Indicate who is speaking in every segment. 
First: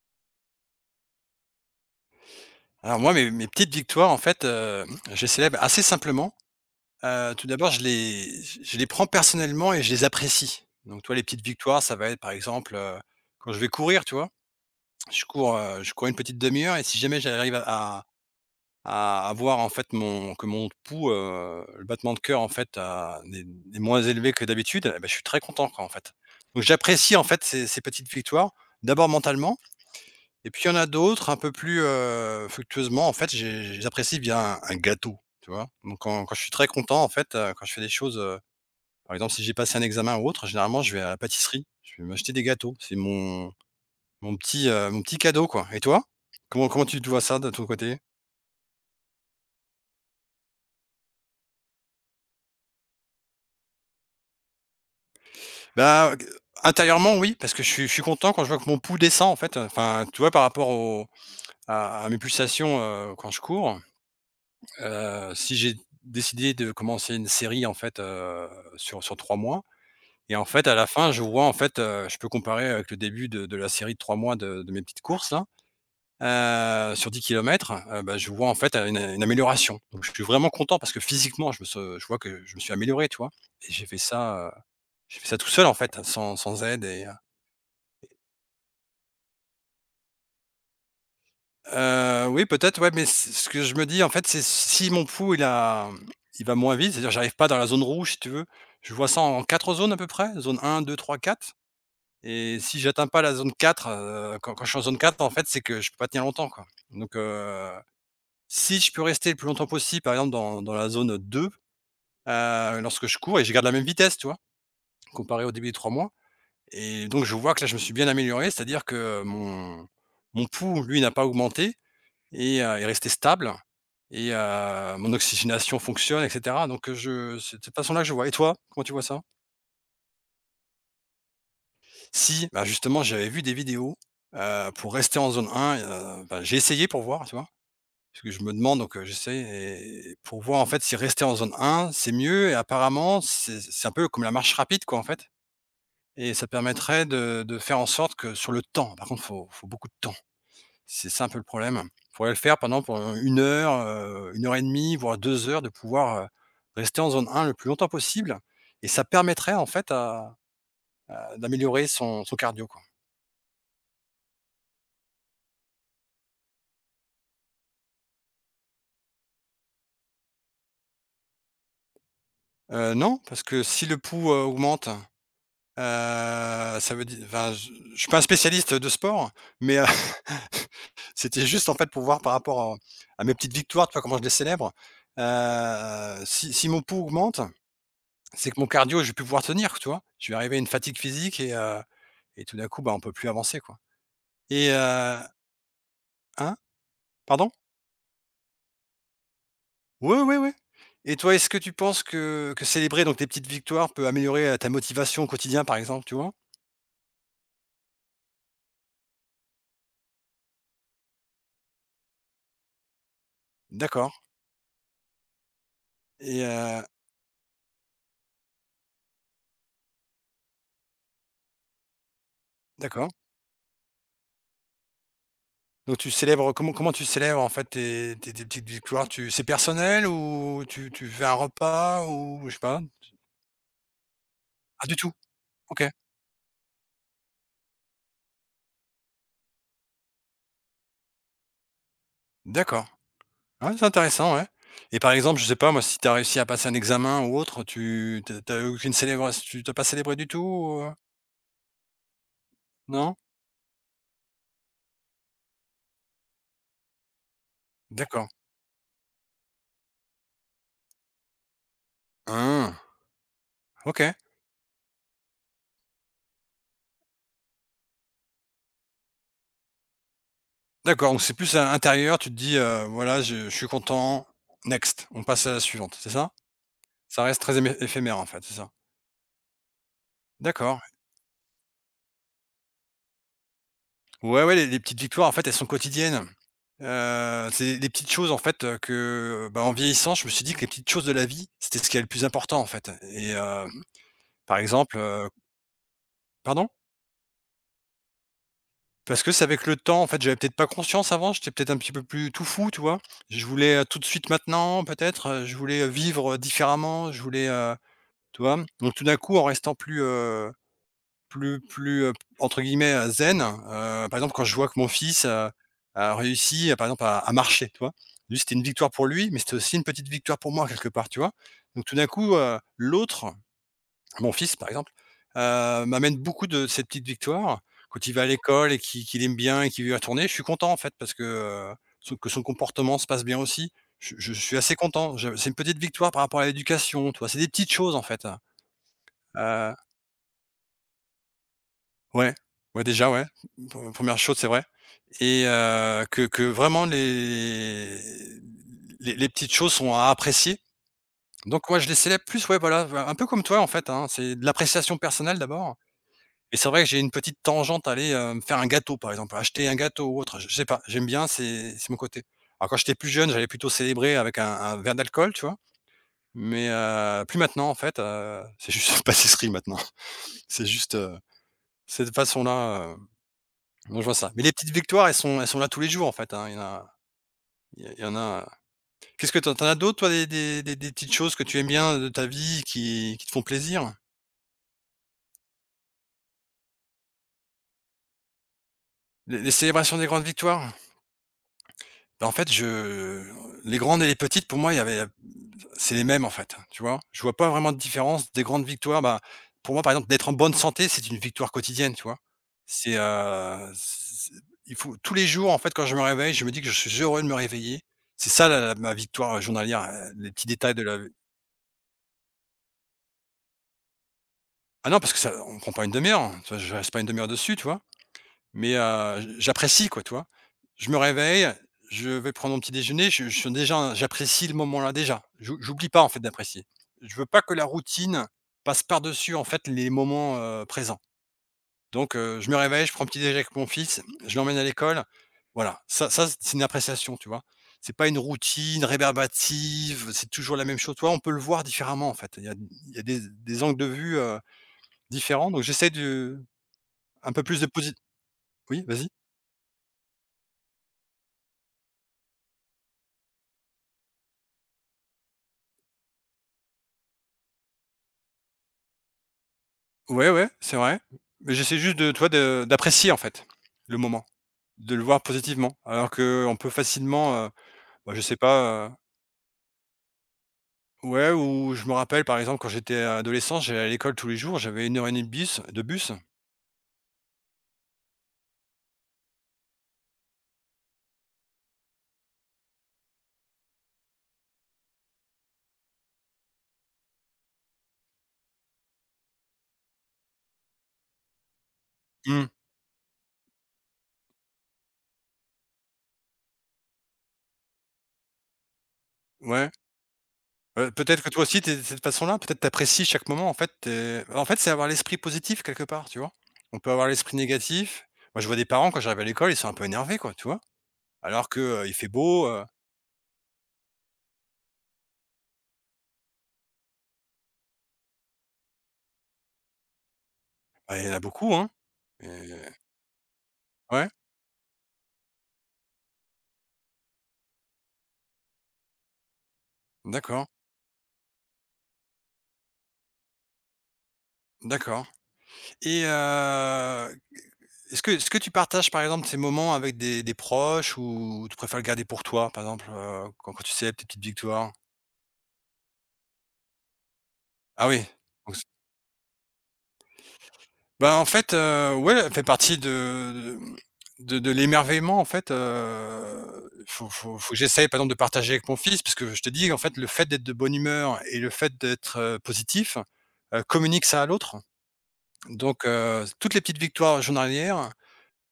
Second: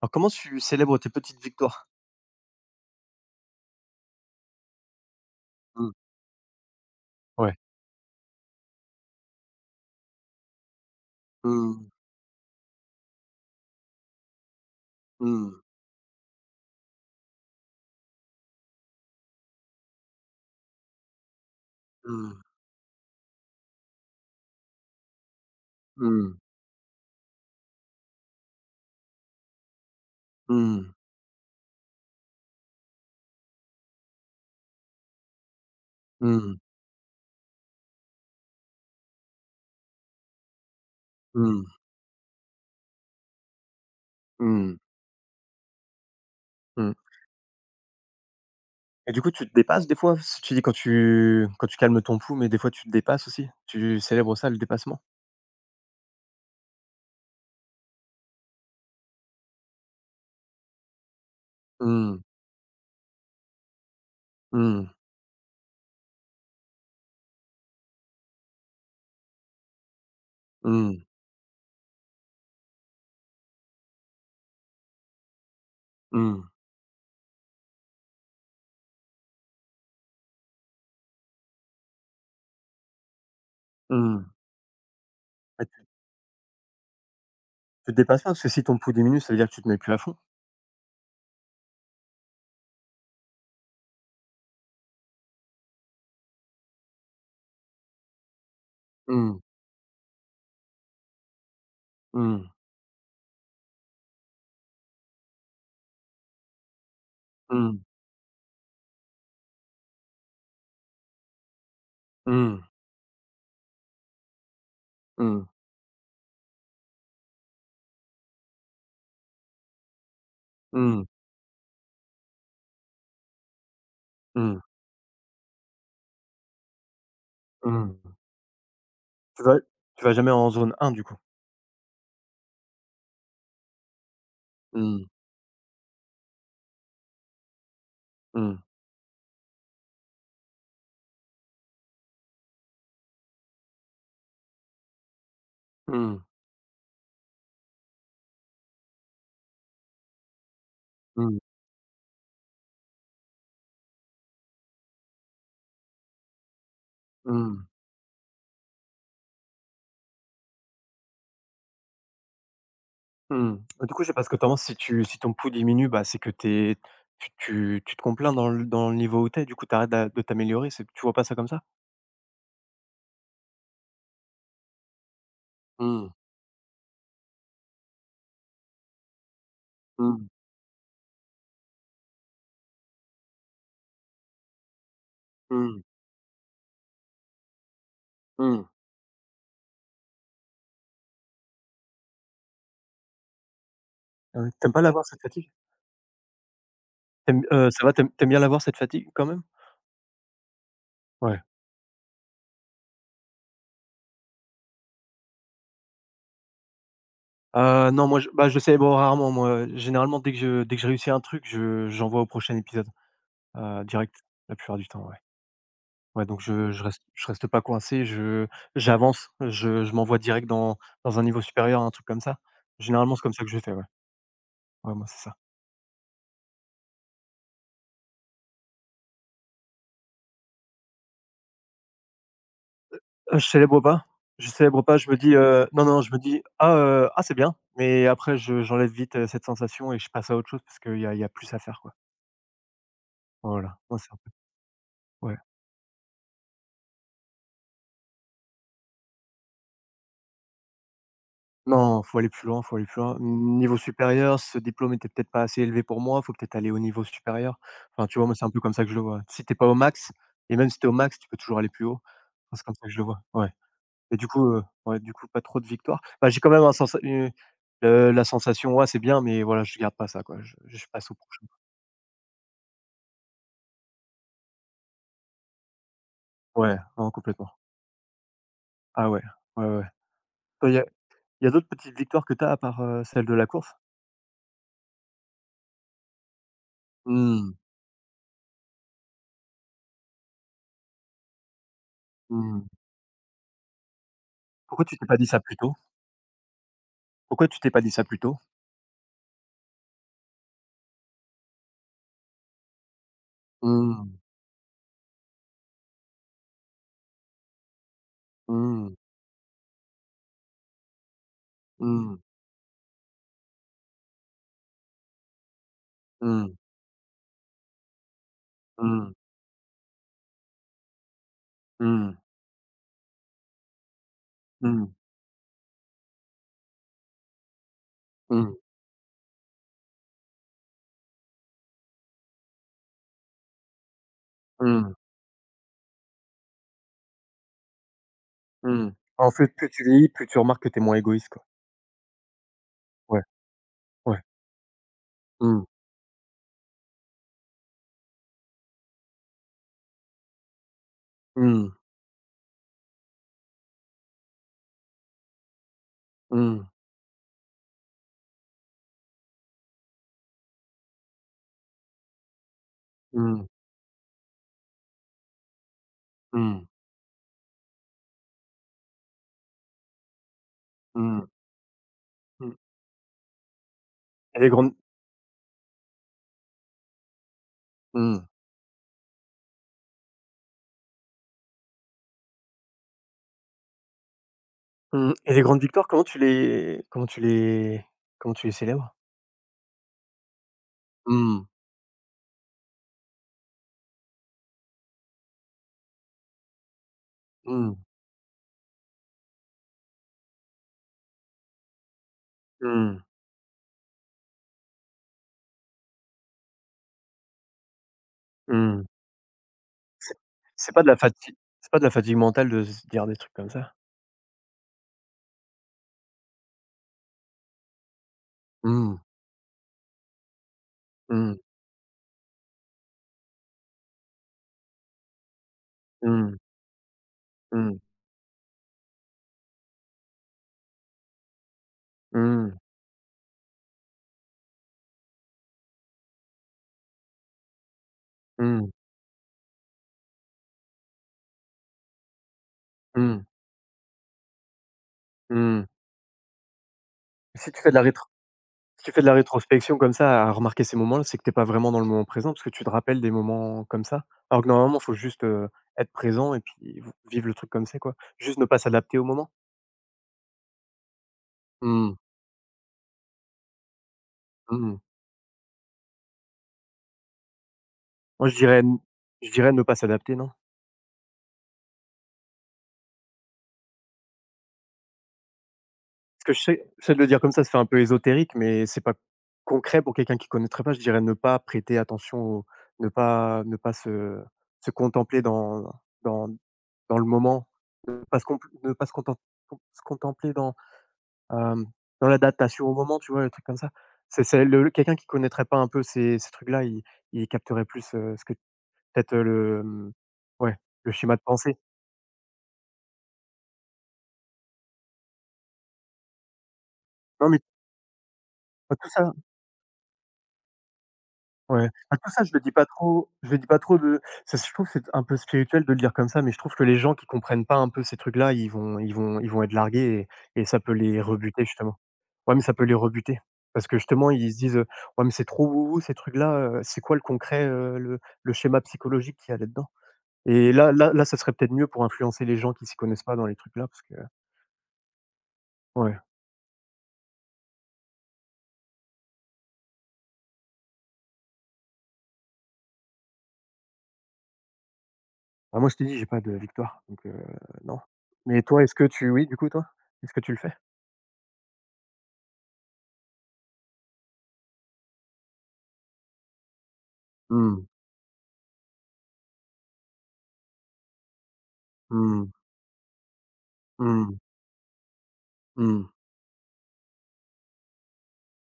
Speaker 1: Alors comment tu célèbres tes petites victoires?
Speaker 2: Alors moi, mes petites victoires, en fait, je les célèbre assez
Speaker 1: Mmh.
Speaker 2: simplement. Tout
Speaker 1: Ouais.
Speaker 2: d'abord, je les prends personnellement et je les apprécie. Donc toi, les petites victoires,
Speaker 1: Mmh.
Speaker 2: ça va être, par exemple, quand je vais courir, tu vois?
Speaker 1: Mmh.
Speaker 2: Je cours une petite demi heure et si jamais j'arrive à avoir, en fait, mon pouls, le battement de
Speaker 1: Mmh.
Speaker 2: cœur, en fait, a n'est n'est moins élevé que d'habitude, eh bah, je suis très content, quoi, en fait.
Speaker 1: Mmh.
Speaker 2: Donc j'apprécie, en fait, ces petites victoires, d'abord mentalement et puis il y en
Speaker 1: Mmh.
Speaker 2: a d'autres un peu plus, fructueusement, en fait, j'apprécie bien un gâteau, tu vois? Donc quand je suis
Speaker 1: Mmh.
Speaker 2: très content, en fait, quand je fais des choses, par exemple, si j'ai passé un examen ou autre, généralement, je vais à la pâtisserie,
Speaker 1: Mmh.
Speaker 2: je vais m'acheter des gâteaux. C'est mon petit,
Speaker 1: Mmh.
Speaker 2: mon petit cadeau, quoi. Et toi? Comment
Speaker 1: Mmh.
Speaker 2: tu te vois ça de ton côté?
Speaker 1: Et du coup, tu te dépasses des fois? Parce tu dis quand tu calmes ton pouls, mais des fois tu te dépasses aussi? Tu célèbres ça, le dépassement?
Speaker 2: Bah, intérieurement, oui, parce que je suis content quand je vois que mon pouls descend, en fait, enfin, tu vois, par rapport au à mes
Speaker 1: Mmh.
Speaker 2: pulsations, quand je cours.
Speaker 1: Mmh.
Speaker 2: Si j'ai décidé de commencer une série, en fait, sur 3 mois, et en fait, à la
Speaker 1: Mmh.
Speaker 2: fin, je vois, en fait, je peux comparer avec le début de la série de 3 mois de mes petites courses là,
Speaker 1: Mmh.
Speaker 2: sur 10 kilomètres, bah, je vois en fait, une amélioration. Donc je suis vraiment content parce que physiquement, je vois que je me suis amélioré, tu vois? Et
Speaker 1: Mmh.
Speaker 2: j'ai fait ça tout
Speaker 1: Ah
Speaker 2: seul en
Speaker 1: tu
Speaker 2: fait, sans aide et
Speaker 1: tu te dépasses pas? Parce que si ton pouls diminue, ça veut dire que tu te mets plus à fond?
Speaker 2: oui peut-être, ouais, mais c ce que je me dis en fait, c'est si mon pouls il va moins vite, c'est-à-dire j'arrive pas dans la zone rouge si tu veux, je vois ça
Speaker 1: Mmh.
Speaker 2: en 4 zones à peu près, zone un, deux, trois, quatre.
Speaker 1: Mmh.
Speaker 2: Et si j'atteins pas la zone 4, quand je suis en zone 4, en fait, c'est que je peux pas tenir longtemps, quoi. Donc,
Speaker 1: Mmh.
Speaker 2: si je peux rester le plus longtemps possible, par exemple, dans la zone 2,
Speaker 1: Mmh.
Speaker 2: lorsque je cours et je garde la même vitesse, tu vois?
Speaker 1: Mmh.
Speaker 2: Comparé au début des 3 mois et donc je vois que là, je me suis bien amélioré, c'est-à-dire que mon pouls, lui,
Speaker 1: Mmh.
Speaker 2: n'a pas augmenté et est resté stable et
Speaker 1: Mmh.
Speaker 2: mon oxygénation fonctionne et cetera. Donc, je c'est de cette façon-là que
Speaker 1: Mmh.
Speaker 2: je vois et toi, comment tu vois ça?
Speaker 1: Tu vas tu vas jamais en zone 1 du coup?
Speaker 2: Si, bah, justement, j'avais vu des vidéos, pour
Speaker 1: Mmh.
Speaker 2: rester en zone 1, bah, j'ai essayé pour voir, tu vois? Parce que je me
Speaker 1: Mmh.
Speaker 2: demande donc, j'essaie et pour voir, en fait, si rester en zone 1, c'est mieux et apparemment, c'est un peu comme la marche rapide, quoi, en fait
Speaker 1: Mmh.
Speaker 2: et ça permettrait de faire en sorte que sur le temps, par contre, faut beaucoup de temps. C'est ça un
Speaker 1: Mmh.
Speaker 2: peu le problème. Il Faudrait le faire pendant 1 heure, 1 heure et demie, voire 2 heures, de pouvoir, rester en zone 1 le
Speaker 1: Mmh.
Speaker 2: plus longtemps possible et ça permettrait, en fait, à d'améliorer son cardio, quoi.
Speaker 1: Mmh. Bah, du coup, je sais pas ce que tu penses, si ton pouls diminue, bah, c'est que tu te complains dans le niveau où t'es. Du coup, t'arrêtes d'a de t'améliorer, c'est tu vois pas ça comme ça?
Speaker 2: Non, parce que si le pouls, augmente,
Speaker 1: Mmh.
Speaker 2: ça veut dire, enfin, je suis pas un spécialiste de sport, mais,
Speaker 1: Mmh.
Speaker 2: c'était juste, en fait, pour voir par rapport à mes petites victoires, tu vois, comment je les célèbre.
Speaker 1: Mmh.
Speaker 2: Si mon pouls augmente, c'est que
Speaker 1: Mmh.
Speaker 2: mon cardio, je vais plus pouvoir tenir, tu vois? Je vais arriver à une fatigue physique et tout d'un coup, bah, on peut plus avancer, quoi
Speaker 1: Ah ouais,
Speaker 2: et
Speaker 1: tu pas l'avoir cette fatigue?
Speaker 2: hein?
Speaker 1: Tu aimes
Speaker 2: Pardon?
Speaker 1: ça va, T'aimes aimes bien l'avoir cette fatigue quand même?
Speaker 2: Oui, oui, oui, et toi,
Speaker 1: Ouais.
Speaker 2: est-ce que tu penses que célébrer donc tes petites victoires peut améliorer, ta motivation au quotidien, par exemple, tu vois?
Speaker 1: Non, moi, je bah, je célèbre rarement, moi. Généralement, dès que je réussis un truc, je j'envoie au prochain épisode,
Speaker 2: D'accord
Speaker 1: direct, la plupart du temps, ouais. Ouais, donc
Speaker 2: et
Speaker 1: je je reste je reste pas coincé, je j'avance, je m'envoie direct dans un niveau supérieur, un truc comme ça.
Speaker 2: d'accord.
Speaker 1: Généralement, c'est comme ça que je fais, ouais. Ouais, moi, c'est ça.
Speaker 2: Donc tu célèbres comment tu célèbres en fait tes petites victoires? Tu C'est personnel ou tu fais un repas ou je sais pas?
Speaker 1: Heu, je célèbre pas, je célèbre
Speaker 2: Ah
Speaker 1: pas,
Speaker 2: du
Speaker 1: je
Speaker 2: tout?
Speaker 1: me dis,
Speaker 2: OK.
Speaker 1: non, non, je me dis: «Ah, c'est bien», mais après je j'enlève vite, cette sensation et je passe à autre chose parce qu'il y a plus à faire, quoi.
Speaker 2: D'accord. Ouais,
Speaker 1: Voilà,
Speaker 2: c'est
Speaker 1: moi, c'est un peu
Speaker 2: intéressant, ouais. Et par
Speaker 1: ouais.
Speaker 2: exemple, je sais pas moi, si tu as réussi à passer un examen ou autre, tu t'as as aucune célébration, tu t'as pas célébré du tout ou,
Speaker 1: Non, faut aller plus loin, faut aller plus loin.
Speaker 2: Non?
Speaker 1: Niveau supérieur, ce diplôme était peut-être pas assez élevé pour moi, faut peut-être aller au niveau supérieur. Enfin, tu vois,
Speaker 2: D'accord.
Speaker 1: moi, c'est un peu comme ça que je le vois. Si t'es pas au max et même si t'es au max, tu peux toujours aller plus haut. Enfin, c'est comme ça
Speaker 2: Ah!
Speaker 1: que je le vois, ouais,
Speaker 2: OK.
Speaker 1: et du coup, ouais, du coup, pas trop de victoires. Bah, j'ai quand même un sensa une la sensation, ouais, c'est bien, mais voilà, je garde pas ça, quoi. Je passe
Speaker 2: D'accord,
Speaker 1: au
Speaker 2: donc c'est
Speaker 1: prochain.
Speaker 2: plus à l'intérieur, tu te dis, «Voilà, je suis content, next, on passe à la suivante», c'est ça?
Speaker 1: Ouais, non,
Speaker 2: Ça reste
Speaker 1: complètement.
Speaker 2: très émé éphémère en fait, c'est ça?
Speaker 1: Ah ouais, ouais, ouais. il y
Speaker 2: D'accord.
Speaker 1: a y a d'autres petites victoires que t'as à part, celle de la course?
Speaker 2: Ouais, ouais, les petites victoires en fait, elles sont quotidiennes.
Speaker 1: Mmh,
Speaker 2: C'est des petites choses en fait, que, bah, en vieillissant, je me suis dit que les petites choses de la vie, c'était ce qui est le plus important en
Speaker 1: mmh.
Speaker 2: fait et par
Speaker 1: Pourquoi tu
Speaker 2: exemple,
Speaker 1: t'es pas dit ça plus tôt?
Speaker 2: pardon?
Speaker 1: Pourquoi tu t'es pas dit ça plus tôt?
Speaker 2: Parce que c'est avec le temps en fait, j'avais peut-être pas conscience avant, j'étais peut-être un petit peu plus tout fou, tu vois? Je voulais, tout de
Speaker 1: Mmh.
Speaker 2: suite maintenant peut-être, je voulais, vivre, différemment, je voulais, tu vois?
Speaker 1: Mmh.
Speaker 2: Donc tout d'un coup en restant plus, plus,
Speaker 1: Mmh.
Speaker 2: entre guillemets, «zen», par exemple, quand je vois que mon fils, a
Speaker 1: Mmh.
Speaker 2: réussi, par exemple, à marcher, tu vois? Lui, c'était une victoire pour
Speaker 1: Mmh.
Speaker 2: lui, mais c'était aussi une petite victoire pour moi quelque part, tu vois? Donc tout d'un
Speaker 1: Mmh.
Speaker 2: coup, l'autre, mon fils par exemple,
Speaker 1: Mmh.
Speaker 2: m'amène beaucoup de ces petites victoires. Quand il va à
Speaker 1: Mmh.
Speaker 2: l'école et qu'il aime bien et qu'il veut y retourner, je suis content en fait parce que, son comportement se passe bien aussi. Je suis assez
Speaker 1: Mmh.
Speaker 2: content. Je C'est une petite victoire par rapport à l'éducation, tu vois? C'est des petites choses en fait, hein.
Speaker 1: Mmh. En fait, plus
Speaker 2: heu
Speaker 1: tu vieillis, plus tu remarques que tu es moins égoïste, quoi.
Speaker 2: Ouais, ouais, déjà,
Speaker 1: Ouais,
Speaker 2: ouais. Pre 1
Speaker 1: ouais.
Speaker 2: chose, c'est vrai et
Speaker 1: Mmh.
Speaker 2: que vraiment les petites choses sont à apprécier. Donc
Speaker 1: Mmh.
Speaker 2: moi je les célèbre plus, ouais, voilà, un peu comme toi, en fait, hein. C'est de l'appréciation personnelle, d'abord et
Speaker 1: Mmh.
Speaker 2: c'est vrai que j'ai une petite tangente à aller, me faire un gâteau, par exemple, acheter un gâteau ou autre, je sais pas, j'aime bien, c'est mon côté. Alors quand j'étais plus jeune,
Speaker 1: Mmh.
Speaker 2: j'allais plutôt célébrer avec un verre d'alcool, tu vois?
Speaker 1: Mmh.
Speaker 2: Mais plus maintenant, en fait, c'est juste pâtisserie, maintenant. C'est juste,
Speaker 1: Mmh.
Speaker 2: cette
Speaker 1: Mmh.
Speaker 2: façon-là. Donc je vois ça.
Speaker 1: Et
Speaker 2: Mais
Speaker 1: les
Speaker 2: les petites
Speaker 1: grandes
Speaker 2: victoires, elles sont là tous les jours en fait, hein, il y en
Speaker 1: Mmh.
Speaker 2: a. Qu'est-ce que tu en as d'autres toi, des petites choses que tu aimes bien de ta vie qui te font plaisir?
Speaker 1: Mmh. Et les grandes victoires, comment tu les célèbres?
Speaker 2: Les célébrations des grandes victoires?
Speaker 1: Mmh.
Speaker 2: Bah, en fait, je les grandes et les petites pour moi il y avait c'est les mêmes en fait, tu vois? Je vois pas vraiment
Speaker 1: Mmh.
Speaker 2: de différence des grandes victoires, bah, pour moi par exemple d'être en bonne santé, c'est une victoire quotidienne, tu vois? C'est,
Speaker 1: Mmh.
Speaker 2: il faut, tous les jours en fait quand je me réveille, je me dis que je suis heureux de me réveiller. C'est ça la
Speaker 1: Mmh.
Speaker 2: ma victoire journalière, les petits
Speaker 1: C'est
Speaker 2: détails
Speaker 1: pas
Speaker 2: de
Speaker 1: de la
Speaker 2: la...
Speaker 1: fatigue, c'est pas de la fatigue mentale de se dire des trucs comme ça?
Speaker 2: Ah non, parce que ça on prend pas une demi-heure, hein. Tu vois? Je reste pas une demi-heure dessus, tu vois? Mais,
Speaker 1: Mmh.
Speaker 2: j'apprécie quoi, tu vois? Je me
Speaker 1: Mmh.
Speaker 2: réveille, je vais prendre mon petit déjeuner, je suis déjà, j'apprécie le moment-là déjà. J'oublie pas en fait
Speaker 1: Mmh.
Speaker 2: d'apprécier. Je veux pas que la
Speaker 1: Mmh.
Speaker 2: routine passe par-dessus en fait les moments, présents. Donc, je
Speaker 1: Mmh.
Speaker 2: me réveille, je prends un petit déjeuner avec mon fils, je l'emmène à l'école. Voilà, ça c'est une appréciation, tu vois? C'est pas une
Speaker 1: Mmh.
Speaker 2: routine rébarbative, c'est toujours la même chose, tu vois? On peut le voir différemment en fait. Il y a des
Speaker 1: Mmh.
Speaker 2: des angles de vue Différent, donc
Speaker 1: Mmh.
Speaker 2: j'essaie de un peu
Speaker 1: Si
Speaker 2: plus
Speaker 1: tu
Speaker 2: de
Speaker 1: fais de la
Speaker 2: posi
Speaker 1: rétro
Speaker 2: oui,
Speaker 1: Si tu fais de
Speaker 2: vas-y.
Speaker 1: la rétrospection comme ça, à remarquer ces moments-là, c'est que tu pas vraiment dans le moment présent, parce que tu te rappelles des moments comme ça. Alors que normalement, il faut juste, être présent et puis v vivre le truc comme c'est, quoi. Juste ne pas s'adapter au moment.
Speaker 2: Ouais, ouais, c'est vrai, mais j'essaie
Speaker 1: Mmh,
Speaker 2: juste de, tu vois, de d'apprécier, en fait, le moment,
Speaker 1: mmh.
Speaker 2: de le voir positivement, alors que on peut facilement, bah, je
Speaker 1: Moi,
Speaker 2: sais pas,
Speaker 1: je dirais ne pas s'adapter, non?
Speaker 2: ouais, ou je me rappelle, par exemple, quand j'étais adolescent, j'allais à l'école tous les jours, j'avais 1 heure et demie de bus de bus.
Speaker 1: Parce que je sais de le dire comme ça fait un peu ésotérique, mais c'est pas concret pour quelqu'un qui connaîtrait pas. Je dirais ne pas prêter attention au ne pas se contempler dans dans le moment, ne pas se compl ne pas se contem se contempler dans Hem, dans
Speaker 2: Mmh,
Speaker 1: l'adaptation au moment, tu vois? Le truc comme ça. C'est le quelqu'un qui connaîtrait pas un peu ces trucs-là, il capterait plus, ce que peut-être, le,
Speaker 2: ouais.
Speaker 1: ouais, le schéma de
Speaker 2: Peut-être que toi
Speaker 1: pensée.
Speaker 2: aussi tu de cette façon-là? Peut-être t'apprécies chaque moment, en fait, tu en fait, c'est avoir l'esprit positif quelque part, tu vois? On peut avoir
Speaker 1: Non,
Speaker 2: l'esprit
Speaker 1: mais
Speaker 2: négatif. Moi, je vois des
Speaker 1: bah, tout
Speaker 2: parents quand
Speaker 1: ça
Speaker 2: j'arrive à l'école, ils sont un peu énervés, quoi, tu vois? Alors que,
Speaker 1: ouais.
Speaker 2: il
Speaker 1: Bah,
Speaker 2: fait
Speaker 1: tout ça,
Speaker 2: beau,
Speaker 1: je le dis pas trop, de ça se je trouve, que c'est un peu spirituel de le dire comme ça, mais je trouve que les gens qui comprennent pas un peu ces trucs-là, ils vont être largués et ça peut
Speaker 2: bah,
Speaker 1: les
Speaker 2: il y en a
Speaker 1: rebuter,
Speaker 2: beaucoup, hein?
Speaker 1: justement.
Speaker 2: Et
Speaker 1: Ouais, mais ça peut les rebuter parce que
Speaker 2: ouais?
Speaker 1: justement, ils se disent: «Ouais, mais c'est trop wou ces trucs-là, c'est quoi le concret, le schéma psychologique qu'il y a là-dedans?»
Speaker 2: D'accord,
Speaker 1: Et là là là, ça serait peut-être mieux pour influencer les gens qui s'y connaissent pas dans les trucs là parce que
Speaker 2: d'accord.
Speaker 1: ouais.
Speaker 2: Et heu, est-ce que tu partages, par exemple, ces moments avec des proches ou tu préfères le garder pour toi, par exemple, quand tu célèbres tes petites victoires?
Speaker 1: Ah moi, je t'ai dit, j'ai pas de victoire, donc non.
Speaker 2: Ah oui,
Speaker 1: Mais
Speaker 2: donc
Speaker 1: toi, est-ce que tu oui, du coup, toi? Est-ce que tu le fais?
Speaker 2: bah, en fait, ouais, elle fait partie de de l'émerveillement, en fait, faut que
Speaker 1: Mmh.
Speaker 2: j'essaye, par exemple, de partager avec mon fils, parce que je te dis, en fait, le fait d'être de bonne humeur et le fait d'être,
Speaker 1: Mmh.
Speaker 2: positif, communique
Speaker 1: Mmh.
Speaker 2: ça à l'autre.
Speaker 1: Mmh.
Speaker 2: Toutes les petites victoires journalières,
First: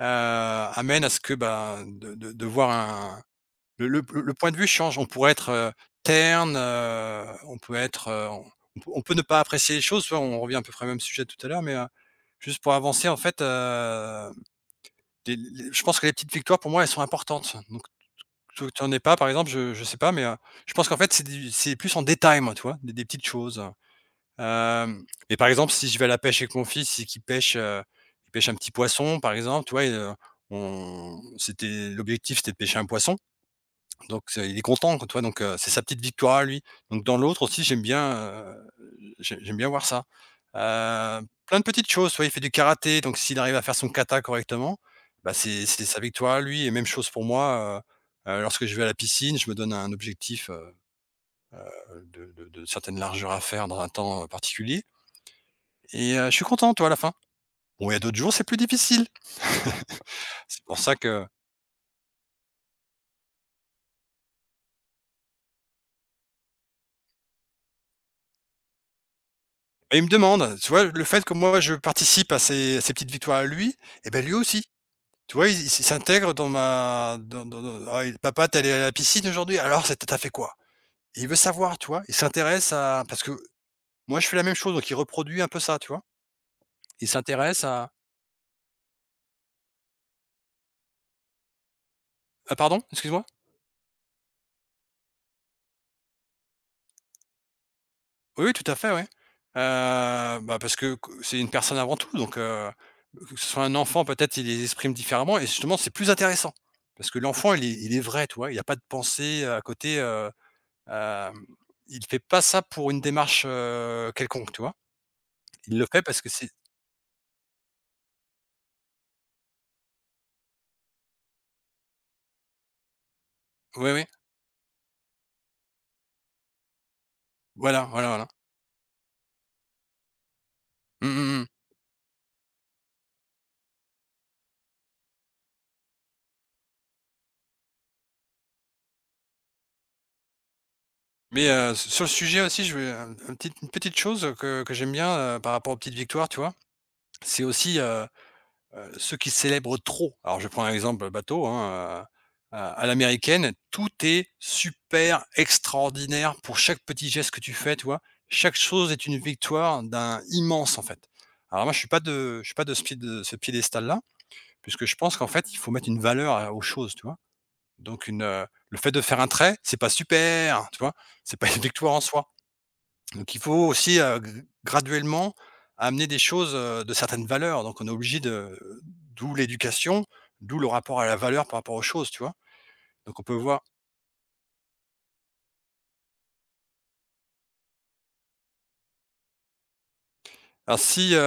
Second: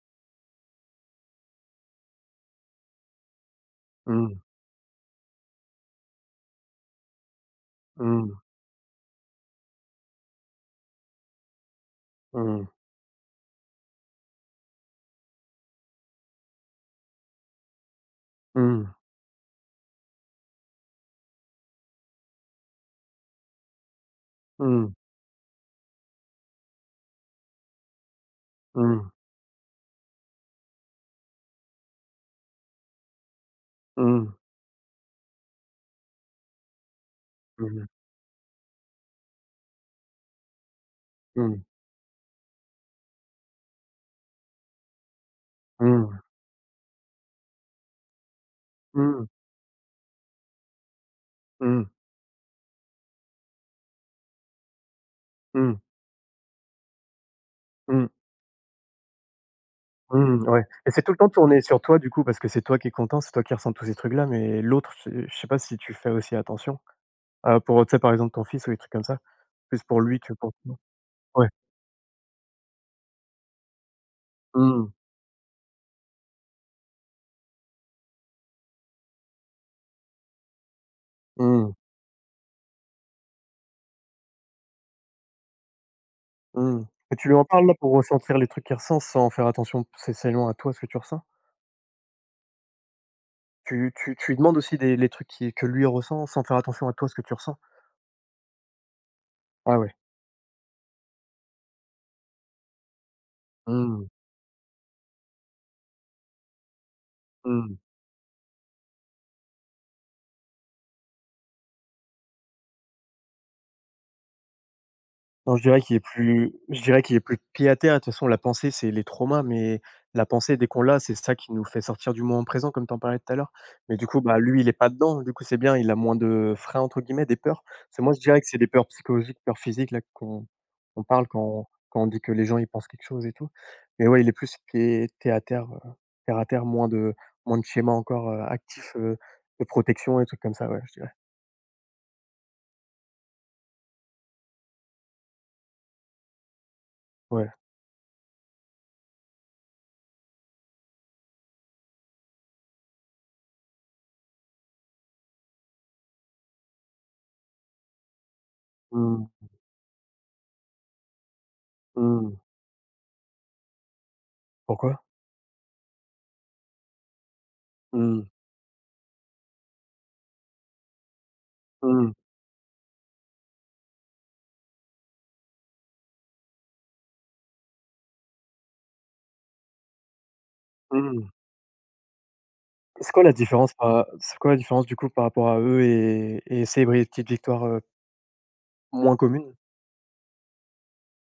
Speaker 2: amènent à ce que, bah, de voir un le le
Speaker 1: Mmh.
Speaker 2: le point de vue change. On pourrait être, terne, on peut être,
Speaker 1: Mmh.
Speaker 2: on peut ne pas apprécier les choses, tu vois? On revient à peu près au même sujet tout à l'heure, mais, juste
Speaker 1: Mmh.
Speaker 2: pour avancer en fait, les je pense que les petites victoires pour moi, elles sont importantes. Donc tu en
Speaker 1: Mmh.
Speaker 2: es pas par exemple, je sais pas, mais, je pense qu'en fait c'est plus en détail moi, tu vois? Des petites choses.
Speaker 1: Mmh.
Speaker 2: Et par exemple, si je vais à la pêche avec mon fils et qu'il pêche, il pêche un petit
Speaker 1: Mmh.
Speaker 2: poisson par exemple, tu vois? On c'était l'objectif c'était de pêcher un poisson donc
Speaker 1: Mmh.
Speaker 2: c'est il est content quoi, tu vois? C'est sa petite victoire à lui. Donc dans l'autre aussi
Speaker 1: Mmh.
Speaker 2: j'aime
Speaker 1: Mmh.
Speaker 2: bien, j'aime bien voir ça. Heu, plein
Speaker 1: Mmh.
Speaker 2: de petites choses, tu vois? Il fait du karaté, donc s'il arrive à faire son kata correctement, bah, c'est sa
Speaker 1: Mmh.
Speaker 2: victoire à lui et même chose pour moi, lorsque je vais à la
Speaker 1: Mmh.
Speaker 2: piscine, je me donne un objectif,
Speaker 1: Mmh.
Speaker 2: de certaines largeurs à faire dans un temps, particulier
Speaker 1: Mmh.
Speaker 2: et je suis content, tu vois, à la fin. Bon, il y a d'autres jours, c'est plus difficile.
Speaker 1: Mmh. Ouais,
Speaker 2: C'est pour
Speaker 1: et
Speaker 2: ça
Speaker 1: c'est tout le
Speaker 2: que
Speaker 1: temps tourné sur toi du coup parce que c'est toi qui est content, c'est toi qui ressens tous ces trucs là, mais l'autre, je sais pas si tu fais aussi attention, pour, tu sais, par exemple, ton fils ou des trucs comme ça? Plus
Speaker 2: et
Speaker 1: pour
Speaker 2: il me
Speaker 1: lui que pour
Speaker 2: demande, tu vois? Le fait que
Speaker 1: ouais.
Speaker 2: moi je participe à ces à petites victoires à lui et bah, lui aussi.
Speaker 1: Mmh,
Speaker 2: Tu vois, il ils s'intègrent dans ma dans «Ah, et papa, t'es allé à la piscine aujourd'hui? Alors, c'est tu fait quoi?» Et il veut
Speaker 1: mmh,
Speaker 2: savoir, tu vois? Il s'intéresse à parce que moi, je fais la même chose, donc il reproduit un peu ça, tu vois?
Speaker 1: mmh.
Speaker 2: Il
Speaker 1: Mais tu lui en
Speaker 2: s'intéresse
Speaker 1: parles là
Speaker 2: à
Speaker 1: pour ressentir les trucs qu'il ressent sans faire attention spécialement à toi ce que tu ressens?
Speaker 2: ah pardon? Excuse-moi?
Speaker 1: Tu lui demandes aussi des les trucs qui que lui ressent sans faire attention à toi ce que tu ressens?
Speaker 2: Oui, oui, tout à fait, ouais.
Speaker 1: Ah ouais.
Speaker 2: Bah, parce que c'est une personne avant tout, que ce soit un enfant,
Speaker 1: Mmh,
Speaker 2: peut-être, il les exprime différemment et justement, c'est plus intéressant. Parce que l'enfant,
Speaker 1: mmh.
Speaker 2: il est vrai, tu vois? Il y a pas de pensée, à côté, hem, il fait pas ça pour une démarche, quelconque, tu vois?
Speaker 1: Non,
Speaker 2: Il le fait parce que c'est
Speaker 1: je dirais qu'il est plus pied à terre. De toute façon, la pensée, c'est les traumas, mais la pensée, dès qu'on l'a, c'est ça qui nous fait sortir du moment présent, comme tu en parlais tout à l'heure.
Speaker 2: oui,
Speaker 1: Mais
Speaker 2: oui,
Speaker 1: du coup, bah, lui, il est pas dedans. Du coup, c'est bien, il a moins de «freins» entre guillemets, des peurs.
Speaker 2: voilà,
Speaker 1: C'est
Speaker 2: voilà,
Speaker 1: moi, je
Speaker 2: voilà.
Speaker 1: dirais que c'est des peurs psychologiques, peurs physiques là qu'on on
Speaker 2: Mmh
Speaker 1: parle
Speaker 2: mh, mh.
Speaker 1: quand on dit que les gens, ils pensent quelque chose et tout. Mais ouais, il est plus pied à terre, terre à terre, moins de schémas encore, actifs, de protection et trucs comme ça, ouais, je dirais.
Speaker 2: Mais, s sur le sujet aussi, je vais un petite une petite chose, que j'aime bien, par rapport aux petites victoires, tu vois? C'est
Speaker 1: Ouais.
Speaker 2: aussi, ceux qui célèbrent trop. Alors je prends un exemple bateau, hein, à l'américaine, tout est super extraordinaire pour chaque petit geste que tu fais, tu vois? Chaque chose est une
Speaker 1: Mmh.
Speaker 2: victoire d'un immense, en fait. Alors moi,
Speaker 1: Mmh.
Speaker 2: je suis pas de ce pied de ce piédestal-là, puisque je
Speaker 1: Pourquoi?
Speaker 2: pense qu'en fait, il faut mettre une valeur à aux choses, tu vois? Donc
Speaker 1: Mmh.
Speaker 2: le fait de faire un trait, c'est pas super, tu vois? C'est pas une victoire en
Speaker 1: Mmh.
Speaker 2: soi. Donc il faut aussi, g graduellement amener des choses, de certaines valeurs. Donc on est obligé de d'où l'éducation, d'où le rapport à la
Speaker 1: Mmh.
Speaker 2: valeur par rapport aux choses, tu vois? Donc on peut voir
Speaker 1: C'est quoi la différence du coup par rapport à eux et célébrer les petites victoires, moins communes?
Speaker 2: alors si,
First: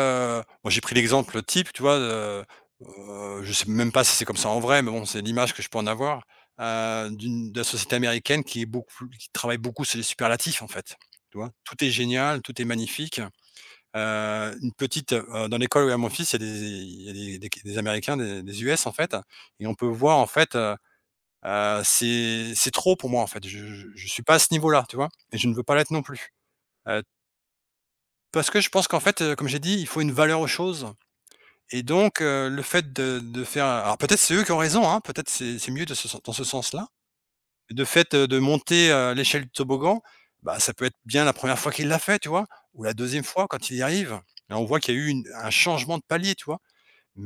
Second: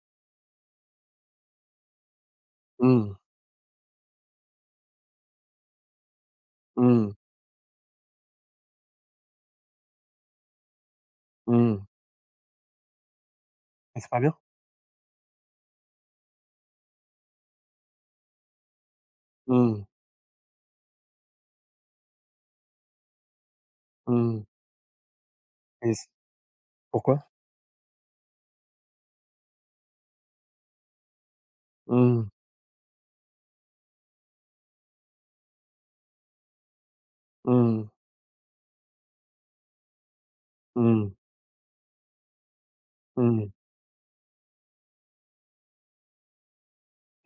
Speaker 2: moi j'ai pris l'exemple type, tu vois?
Speaker 1: Mmh.
Speaker 2: Je sais même pas si c'est comme ça en vrai, mais bon, c'est l'image que je peux en avoir,
Speaker 1: Mmh.
Speaker 2: d'une de la société américaine qui travaille beaucoup sur les superlatifs, en fait, tu vois? Tout
Speaker 1: Mmh.
Speaker 2: est génial, tout est magnifique.
Speaker 1: Et c'est pas bien?
Speaker 2: Une, petite, dans l'école où est mon fils, il y a des des Américains, des US, en fait et on
Speaker 1: Mmh.
Speaker 2: peut voir, en fait, c'est trop pour moi, en fait. Je suis pas à
Speaker 1: Mmh.
Speaker 2: ce niveau-là, tu vois? Et je ne veux pas l'être
Speaker 1: Et
Speaker 2: non
Speaker 1: c
Speaker 2: plus. Heu,
Speaker 1: pourquoi?
Speaker 2: parce que je pense qu'en fait, comme j'ai dit, il faut une valeur aux choses et
Speaker 1: Mmh.
Speaker 2: le fait de faire alors peut-être c'est eux qui ont raison, hein, peut-être c'est mieux de ce sen dans ce sens-là. De
Speaker 1: Mmh.
Speaker 2: fait, de monter, l'échelle du toboggan, bah, ça peut être
Speaker 1: Mmh.
Speaker 2: bien la première fois qu'il l'a fait, tu vois? Ou la deuxième
Speaker 1: Mmh.
Speaker 2: fois quand il y arrive et on voit qu'il y a eu une un changement de palier, tu vois?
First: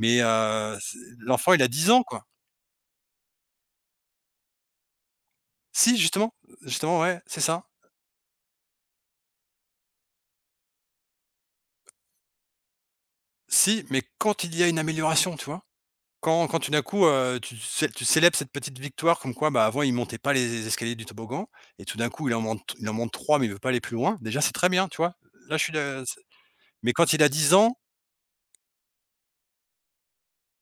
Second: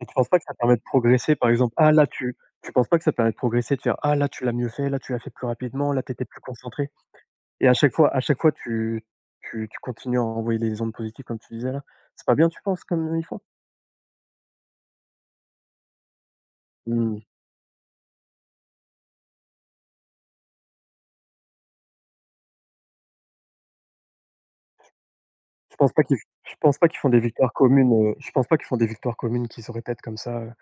Speaker 1: Et tu penses pas que ça permet de
Speaker 2: c'est
Speaker 1: progresser par
Speaker 2: l'enfant, il a
Speaker 1: exemple?
Speaker 2: 10
Speaker 1: Ah
Speaker 2: ans,
Speaker 1: là
Speaker 2: quoi.
Speaker 1: tu penses pas que ça permet de progresser, de faire: «Ah là tu l'as mieux fait, là tu l'as fait plus rapidement,
Speaker 2: Si,
Speaker 1: là t'étais
Speaker 2: justement,
Speaker 1: plus concentré»
Speaker 2: justement, ouais, c'est ça.
Speaker 1: et à chaque fois tu continues à envoyer les ondes positives comme tu disais là? C'est pas bien tu penses comme ils font?
Speaker 2: Si, mais quand il y a une amélioration, tu vois? Quand tout d'un coup,
Speaker 1: Mmh.
Speaker 2: tu célèbres cette petite victoire comme quoi, bah, avant, il montait pas les escaliers du toboggan et tout d'un coup, il en monte 3 mais il veut pas aller plus loin. Déjà, c'est très bien, tu vois? Là, je suis
Speaker 1: Je pense pas
Speaker 2: de
Speaker 1: qu'ils
Speaker 2: c'est
Speaker 1: je pense pas
Speaker 2: mais
Speaker 1: qu'ils font
Speaker 2: quand
Speaker 1: des
Speaker 2: il a
Speaker 1: victoires
Speaker 2: 10 ans,
Speaker 1: communes, je pense pas qu'ils font des victoires communes qui se répètent comme ça.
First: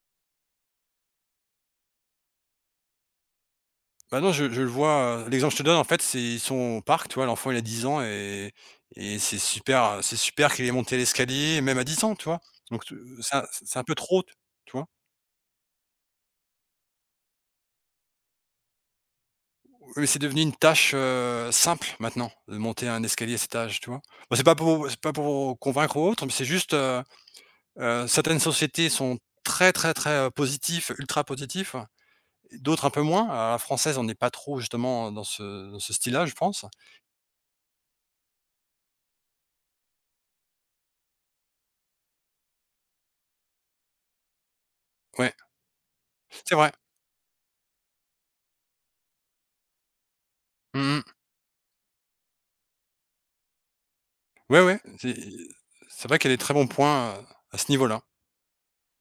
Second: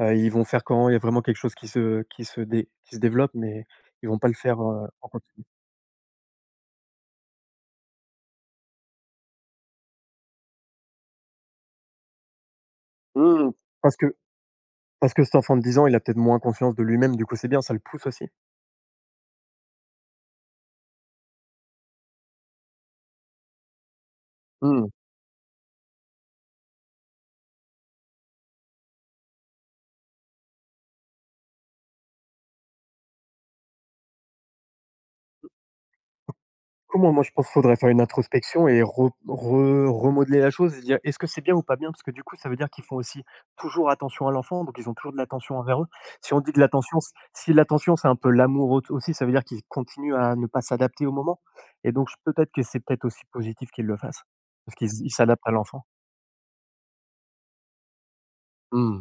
Speaker 1: Ils vont faire quand il y a vraiment quelque chose qui se développe, mais ils vont
Speaker 2: bah,
Speaker 1: pas
Speaker 2: non,
Speaker 1: le faire,
Speaker 2: je le
Speaker 1: en
Speaker 2: vois,
Speaker 1: continu.
Speaker 2: l'exemple que je te donne, en fait, c'est ils sont au parc, tu vois? L'enfant, il a 10 ans et c'est super qu'il ait monté l'escalier, même à 10 ans, tu vois? Donc,
Speaker 1: Mmh,
Speaker 2: c'est un peu
Speaker 1: parce que
Speaker 2: trop, tu vois?
Speaker 1: Parce que cet enfant de 10 ans, il a peut-être moins confiance de lui-même, du coup, c'est bien, ça le pousse aussi.
Speaker 2: Oui, mais c'est devenu une tâche, simple maintenant, de monter un escalier à cet âge, tu vois? Bon,
Speaker 1: Mmh.
Speaker 2: c'est pas pour convaincre ou autre, mais c'est juste, certaines sociétés sont très, très, très, positifs, ultra positifs, et d'autres un peu moins. Alors la française, on n'est pas trop justement dans ce style-là, je pense.
Speaker 1: Comment? Moi, je pense qu'il faudrait faire une introspection et re re remodeler la chose et dire: «Est-ce que c'est bien ou pas bien?» parce que du coup, ça veut dire qu'ils font aussi toujours attention à l'enfant, donc ils ont toujours de
Speaker 2: Ouais,
Speaker 1: l'attention envers eux. Si on dit
Speaker 2: c'est
Speaker 1: que
Speaker 2: vrai.
Speaker 1: l'attention c si l'attention, c'est un peu l'amour aut aussi, ça veut dire qu'ils continuent à ne pas
Speaker 2: Mmh mmh.
Speaker 1: s'adapter au moment et donc j peut-être que c'est peut-être aussi positif qu'ils le fassent,
Speaker 2: Ouais,
Speaker 1: parce
Speaker 2: ouais,
Speaker 1: qu'ils s'adaptent à l'enfant.
Speaker 2: c'est vrai qu'il y a des très bons points, à ce niveau-là.
Speaker 1: Mmh.